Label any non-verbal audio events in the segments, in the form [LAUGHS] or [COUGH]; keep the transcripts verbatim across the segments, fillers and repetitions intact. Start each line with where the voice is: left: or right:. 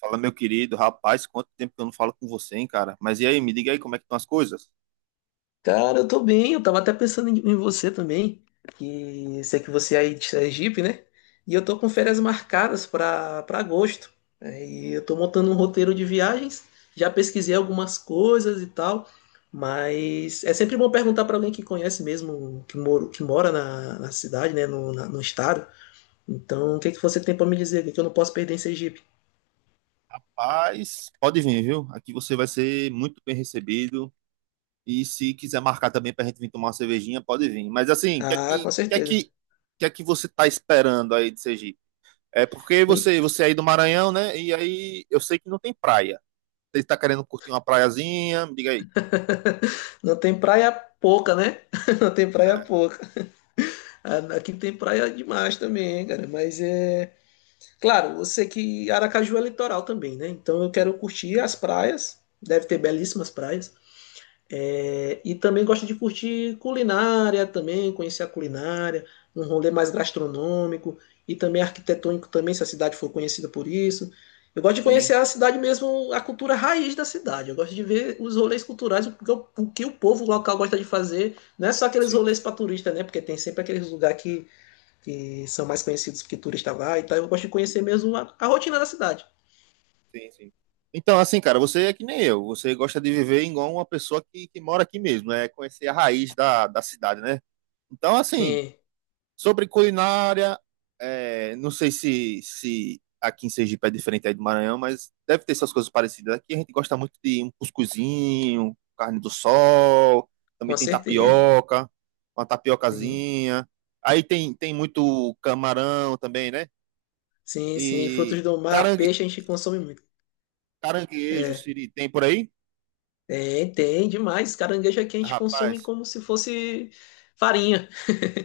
right: Fala, meu querido, rapaz, quanto tempo que eu não falo com você, hein, cara? Mas e aí, me diga aí como é que estão as coisas?
left: Cara, eu tô bem, eu tava até pensando em, em você também, que sei que você é aí de Sergipe, né? E eu tô com férias
right: Sim.
left: marcadas pra para agosto. É, E eu tô montando um roteiro de viagens, já pesquisei algumas coisas e tal, mas é sempre bom perguntar pra alguém que conhece mesmo, que, moro, que mora na, na cidade, né, no, na- no estado. Então, o que que você tem pra me dizer? O que que eu não posso perder em Sergipe?
right: Rapaz, pode vir, viu? Aqui você vai ser muito bem recebido. E se quiser marcar também pra gente vir tomar uma cervejinha, pode vir. Mas assim, o que é
left: Ah, com
right: que, que é
left: certeza.
right: que, que é que você tá esperando aí de Sergipe? É porque
left: Ih,
right: você, você é aí do Maranhão, né? E aí eu sei que não tem praia. Você tá querendo curtir uma praiazinha? Me diga aí.
left: [LAUGHS] Não tem praia pouca, né? [LAUGHS] Não tem praia
right: É,
left: pouca. A- Aqui tem praia demais também, cara. Mas é. Claro, eu sei que Aracaju é litoral também, né? Então eu quero curtir
right: sim,
left: as praias. Deve ter belíssimas praias. É, E também gosto de curtir culinária também, conhecer a culinária, um rolê mais gastronômico e também arquitetônico também, se a cidade for conhecida por isso. Eu gosto de
right: sim,
left: conhecer a cidade mesmo, a cultura raiz da cidade. Eu gosto de ver os rolês culturais, o que o o que o povo local gosta de fazer. Não é só aqueles
right: sim,
left: rolês
right: sim.
left: para turista, né? Porque tem sempre aqueles lugares que que são mais conhecidos porque turista vai e tal. Eu gosto de conhecer mesmo a, a rotina da cidade.
right: Sim, sim. Então, assim, cara, você é que nem eu. Você gosta de viver igual uma pessoa que, que mora aqui mesmo, né? Conhecer a raiz da, da cidade, né? Então, assim,
left: Sim,
right: sobre culinária, é, não sei se, se aqui em Sergipe é diferente aí do Maranhão, mas deve ter essas coisas parecidas. Aqui a gente gosta muito de um cuscuzinho, carne do sol, também
left: com
right: tem
left: certeza.
right: tapioca, uma
left: Sim,
right: tapiocazinha. Aí tem, tem muito camarão também, né?
left: sim, sim. Frutos
right: E
left: do mar,
right: carangue,
left: peixe a gente consome muito.
right: caranguejo,
left: É,
right: siri, tem por aí?
left: tem, tem demais. Caranguejo aqui a gente consome
right: Rapaz,
left: como se fosse farinha.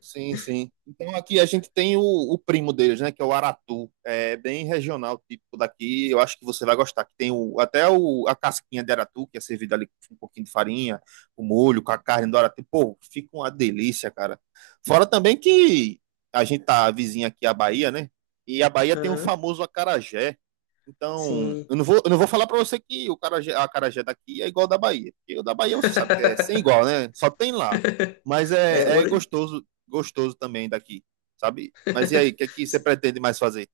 right: sim, sim. Então aqui a gente tem o, o primo deles, né? Que é o Aratu. É bem regional, típico daqui. Eu acho que você vai gostar. Que tem o, até o, a casquinha de Aratu, que é servida ali com um pouquinho de farinha, o molho, com a carne do Aratu. Pô, fica uma delícia, cara. Fora também que a gente tá vizinha aqui à Bahia, né? E a Bahia tem o
left: Aham,
right: famoso acarajé. Então,
left: sim.
right: eu não vou, eu não vou falar pra você que o carajé, a acarajé daqui é igual ao da Bahia. Porque o da Bahia você sabe que é sem igual,
left: [LAUGHS]
right: né? Só tem lá. Mas
left: É,
right: é, é
left: ouro.
right: gostoso gostoso também daqui, sabe? Mas e aí, o que é que você pretende mais fazer?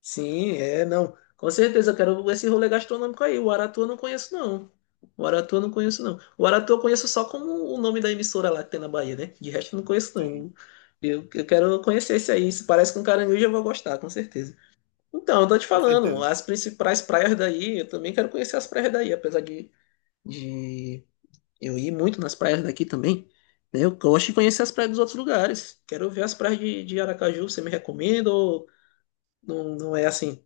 left: Sim, é, não. Com certeza, eu quero esse rolê gastronômico aí. O Aratu eu não conheço, não. O Aratu eu não conheço, não. O Aratu eu conheço só como o nome da emissora lá que tem na Bahia, né? De resto eu não conheço,
right: Sim,
left: não. Eu, eu quero conhecer esse aí. Se parece com caranguejo, eu vou gostar, com certeza. Então, eu tô te
right: com
left: falando,
right: certeza.
left: as principais praias daí, eu também quero conhecer as praias daí, apesar de, de eu ir muito nas praias daqui também. Né? Eu gosto de conhecer as praias dos outros lugares. Quero ver as praias de, de Aracaju. Você me recomenda ou não, não é assim?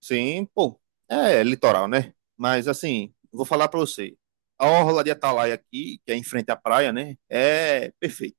right: Sim, pô, é litoral, né? Mas assim, vou falar pra você. A orla de Atalaia aqui, que é em frente à praia, né? É perfeita.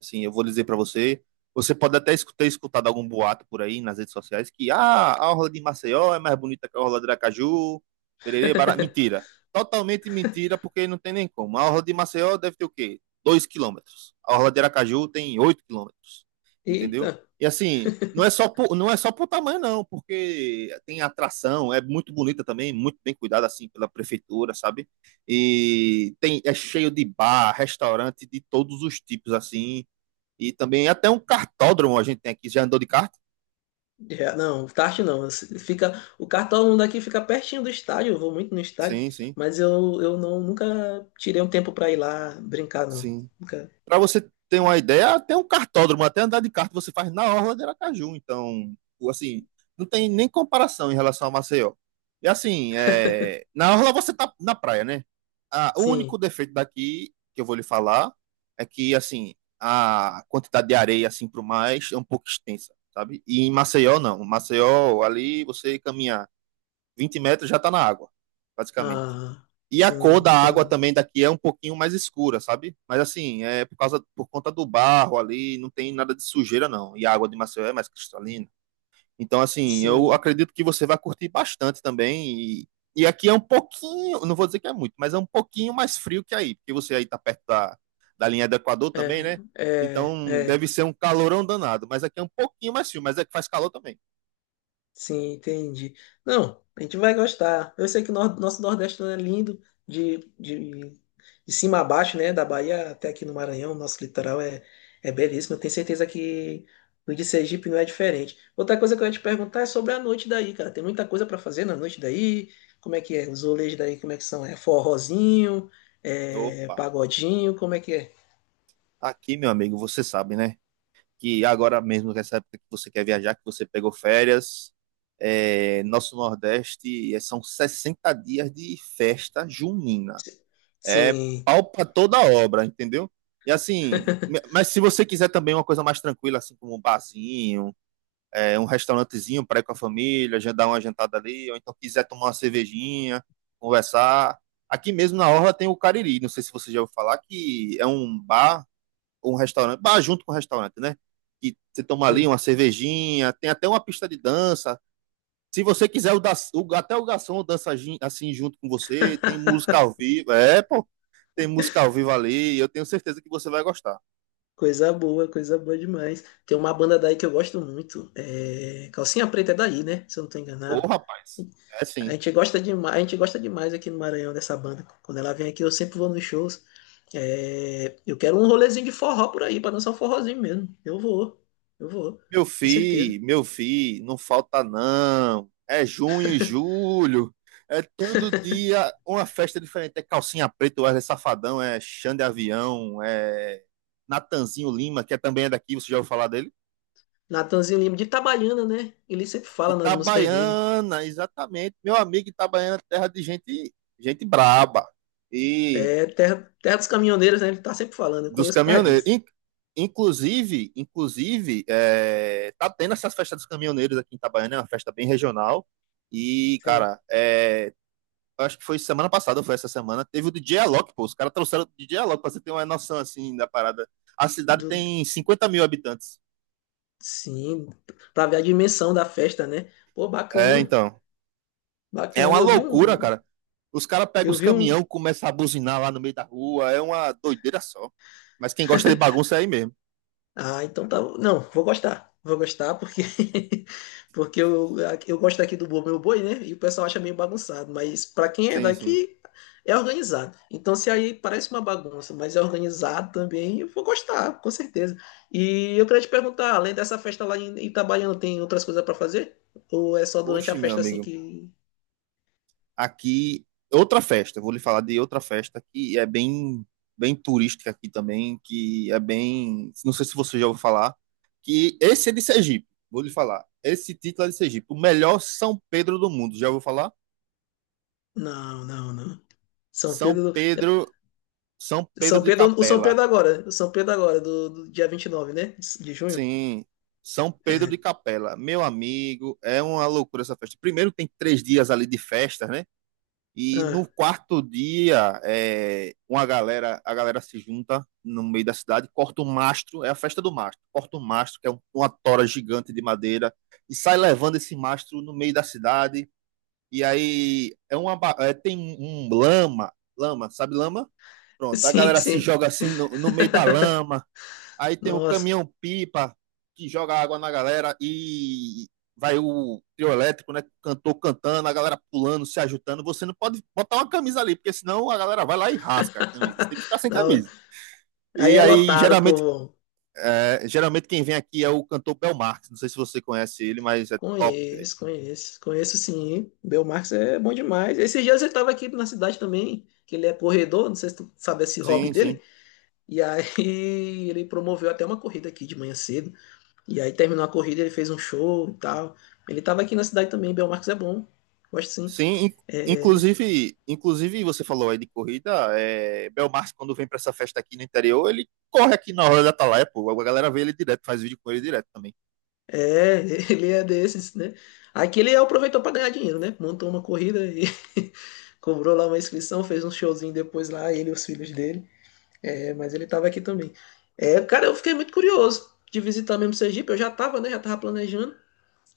right: Assim, eu vou dizer para você, você pode até escu- ter escutado algum boato por aí nas redes sociais que ah, a orla de Maceió é mais bonita que a orla de Aracaju, pererê, bará. Mentira. Totalmente mentira, porque não tem nem como. A orla de Maceió deve ter o quê? Dois quilômetros. A orla de Aracaju tem oito quilômetros.
left: Eita.
right: Entendeu? E assim, não é só por, não é só por tamanho, não, porque tem atração, é muito bonita também, muito bem cuidada assim pela prefeitura, sabe? E tem, é cheio de bar, restaurante de todos os tipos, assim. E também até um cartódromo a gente tem aqui. Já andou de kart?
left: Já- não, tarde não. Você Fica, o kart todo mundo aqui fica pertinho do estádio. Eu vou muito no estádio,
right: Sim, sim,
left: mas eu, eu não, nunca tirei um tempo pra ir lá brincar, não.
right: sim.
left: Nunca.
right: Para você ter uma ideia, até um cartódromo, até andar de kart você faz na orla de Aracaju. Então, assim, não tem nem comparação em relação a Maceió. E assim, é, na orla você tá na praia, né? Ah, o único
left: Sim.
right: defeito daqui que eu vou lhe falar é que assim a quantidade de areia assim pro mais é um pouco extensa, sabe? E em Maceió não. Em Maceió ali você caminhar vinte metros já tá na água, basicamente.
left: Ah,
right: E a cor
left: sim,
right: da água
left: entendi.
right: também daqui é um pouquinho mais escura, sabe? Mas assim, é por causa, por conta do barro ali, não tem nada de sujeira não. E a água de Maceió é mais cristalina. Então assim, eu
left: Sim.
right: acredito que você vai curtir bastante também. E, e aqui é um pouquinho, não vou dizer que é muito, mas é um pouquinho mais frio que aí, porque você aí tá perto da, da linha do Equador também,
left: É,
right: né?
left: é,
right: Então deve
left: é.
right: ser um calorão danado, mas aqui é um pouquinho mais frio, mas é que faz calor também.
left: Sim, entendi. Não, a gente vai gostar. Eu sei que o nor- nosso Nordeste é lindo, de, de, de cima a baixo, né? Da Bahia até aqui no Maranhão, nosso litoral é, é belíssimo. Eu tenho certeza que o de Sergipe não é diferente. Outra coisa que eu ia te perguntar é sobre a noite daí, cara. Tem muita coisa para fazer na noite daí? Como é que é? Os rolês daí, como é que são? É forrozinho? É
right: Opa,
left: pagodinho? Como é que é?
right: aqui meu amigo, você sabe, né? Que agora mesmo, nessa época que você quer viajar, que você pegou férias, é, nosso Nordeste é, são sessenta dias de festa junina. É
left: Sim.
right: pau pra toda obra, entendeu? E assim, me- mas se você quiser também uma coisa mais tranquila, assim como um barzinho, é, um restaurantezinho para ir com a família, já dar uma jantada ali, ou então quiser tomar uma cervejinha, conversar. Aqui mesmo na Orla tem o Cariri, não sei se você já ouviu falar, que é um bar um restaurante, bar junto com o restaurante, né? Que você toma ali
left: Sim.
right: uma cervejinha, tem até uma pista de dança. Se você quiser, o da, o, até o garçom dança assim junto com você, tem
left: [LAUGHS]
right: música ao vivo. É, pô, tem música ao vivo ali. Eu tenho certeza que você vai gostar.
left: Coisa boa, coisa boa demais. Tem uma banda daí que eu gosto muito. É... Calcinha Preta é daí, né? Se eu não tô
right: Ô,
left: enganado.
right: rapaz, é
left: A
right: sim.
left: gente gosta demais, a gente gosta demais aqui no Maranhão dessa banda. Quando ela vem aqui, eu sempre vou nos shows. É, Eu quero um rolezinho de forró por aí, pra dançar um forrozinho mesmo. Eu vou, eu vou,
right: Meu
left: com certeza.
right: filho, meu filho, não falta não. É junho e julho. É todo dia uma festa diferente. É calcinha preta, Wesley Safadão, é Xande Avião, é Natanzinho Lima, que é também é daqui, você já ouviu falar dele?
left: Natanzinho Lima de Itabaiana, né? Ele sempre
right: De
left: fala nas músicas dele.
right: Itabaiana, exatamente. Meu amigo Itabaiana, terra de gente, gente braba. E
left: É terra, terra dos caminhoneiros, né? Ele tá sempre falando, eu
right: dos
left: conheço por causa
right: caminhoneiros.
left: disso.
right: In- Inclusive, inclusive, é, tá tendo essas festas dos caminhoneiros aqui em Itabaiana, é uma festa bem regional. E,
left: Sim.
right: cara, é, acho que foi semana passada, ou foi essa semana, teve o D J Alok, pô. Os caras trouxeram o D J Alok, pra você ter uma noção, assim, da parada. A cidade
left: Do,
right: tem cinquenta mil habitantes.
left: Sim, pra ver a dimensão da festa, né? Pô,
right: É,
left: bacana,
right: então. É
left: bacana.
right: uma
left: Eu vi
right: loucura,
left: um,
right: cara. Os caras pegam
left: eu
right: os
left: vi um.
right: caminhão, começam a buzinar lá no meio da rua. É uma doideira só. Mas quem gosta de bagunça é aí mesmo.
left: Ah, então tá. Não, vou gostar, vou gostar porque [LAUGHS] porque eu, eu gosto aqui do Boi Meu Boi, né? E o pessoal acha meio bagunçado, mas pra quem é
right: Sim, sim.
left: daqui é organizado. Então se aí parece uma bagunça, mas é organizado também, eu vou gostar, com certeza. E eu queria te perguntar, além dessa festa lá em Itabaiana, tem outras coisas pra fazer? Ou é só durante a
right: Oxe, meu
left: festa assim
right: amigo.
left: que?
right: Aqui, outra festa, eu vou lhe falar de outra festa que é bem, bem turística aqui também, que é bem, não sei se você já ouviu falar, que esse é de Sergipe, vou lhe falar. Esse título é de Sergipe, o melhor São Pedro do mundo, já ouviu falar?
left: Não, não, não. São
right: São
left: Pedro
right: Pedro, São Pedro
left: São
right: de
left: Pedro, o São
right: Capela.
left: Pedro agora, o São Pedro agora, do, do dia vinte e nove, né? De de junho.
right: Sim, São Pedro de
left: É.
right: Capela. Meu amigo, é uma loucura essa festa. Primeiro tem três dias ali de festa, né? E
left: Ah,
right: no quarto dia, é, uma galera, a galera se junta no meio da cidade, corta o mastro, é a festa do mastro, corta o mastro, que é um- uma tora gigante de madeira, e sai levando esse mastro no meio da cidade. E aí é uma, ba- é, tem um lama, lama, sabe lama? Pronto, a
left: sim,
right: galera se
left: sim.
right: joga assim no, no meio da
left: [LAUGHS]
right: lama. Aí tem o
left: Nossa.
right: caminhão pipa que joga água na galera e vai o trio elétrico, né? Cantor cantando, a galera pulando, se ajudando. Você não pode botar uma camisa ali, porque senão a galera vai lá e rasga a camisa. Você tem que
left: [LAUGHS]
right: ficar sem
left: Não,
right: camisa.
left: aí
right: E
left: é
right: aí,
left: lotado,
right: geralmente,
left: povo.
right: é, geralmente quem vem aqui é o cantor Bel Marx. Não sei se você conhece ele, mas é top, velho.
left: Conheço, conheço, conheço, sim. Belmarx é bom demais. Esses dias ele tava aqui na cidade também, que ele é corredor, não sei se tu sabe esse hobby
right: Sim, sim.
left: dele. E aí [LAUGHS] ele promoveu até uma corrida aqui de manhã cedo. E aí terminou a corrida, ele fez um show e tal. Ele tava aqui na cidade também, Belmarx é bom. Gosto, sim.
right: Sim, in-
left: É,
right: inclusive, inclusive você falou aí de corrida, é, Belmarce quando vem pra essa festa aqui no interior, ele corre aqui na hora da Atalaia, pô, a galera vê ele direto, faz vídeo com ele direto também.
left: É, [LAUGHS] Ele é desses, né? Aqui ele aproveitou para ganhar dinheiro, né? Montou uma corrida e [LAUGHS] cobrou lá uma inscrição, fez um showzinho depois lá, ele e os filhos dele. É, mas ele tava aqui também. É, Cara, eu fiquei muito curioso de visitar mesmo Sergipe. Eu já tava, né? Já tava planejando.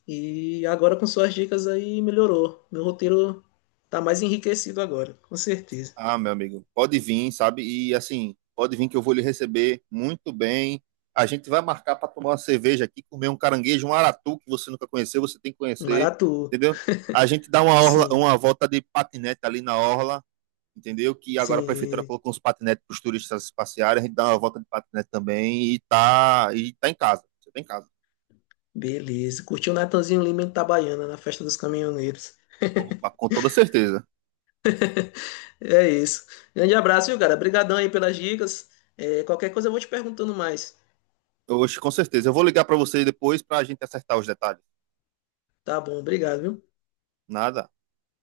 left: E agora com suas dicas aí melhorou. Meu roteiro tá mais enriquecido agora, com certeza.
right: Ah, meu amigo, pode vir, sabe? E assim, pode vir que eu vou lhe receber muito bem. A gente vai marcar pra tomar uma cerveja aqui, comer um caranguejo, um aratu que você nunca conheceu, você tem que conhecer,
left: Maratu,
right: entendeu? A gente dá uma orla-
left: sim,
right: uma volta de patinete ali na orla, entendeu? Que agora a prefeitura
left: sim.
right: colocou uns patinetes para os turistas passearem, a gente dá uma volta de patinete também e tá, e tá em casa. Você tá em casa.
left: Beleza. Curtiu o Natanzinho Lima em Itabaiana, na festa dos caminhoneiros.
right: Opa, com toda certeza.
left: É isso. Grande abraço, viu, cara? Obrigadão aí pelas dicas. É, qualquer coisa eu vou te perguntando mais.
right: Hoje, com certeza. Eu vou ligar para você depois para a gente acertar os detalhes.
left: Tá bom, obrigado, viu?
right: Nada.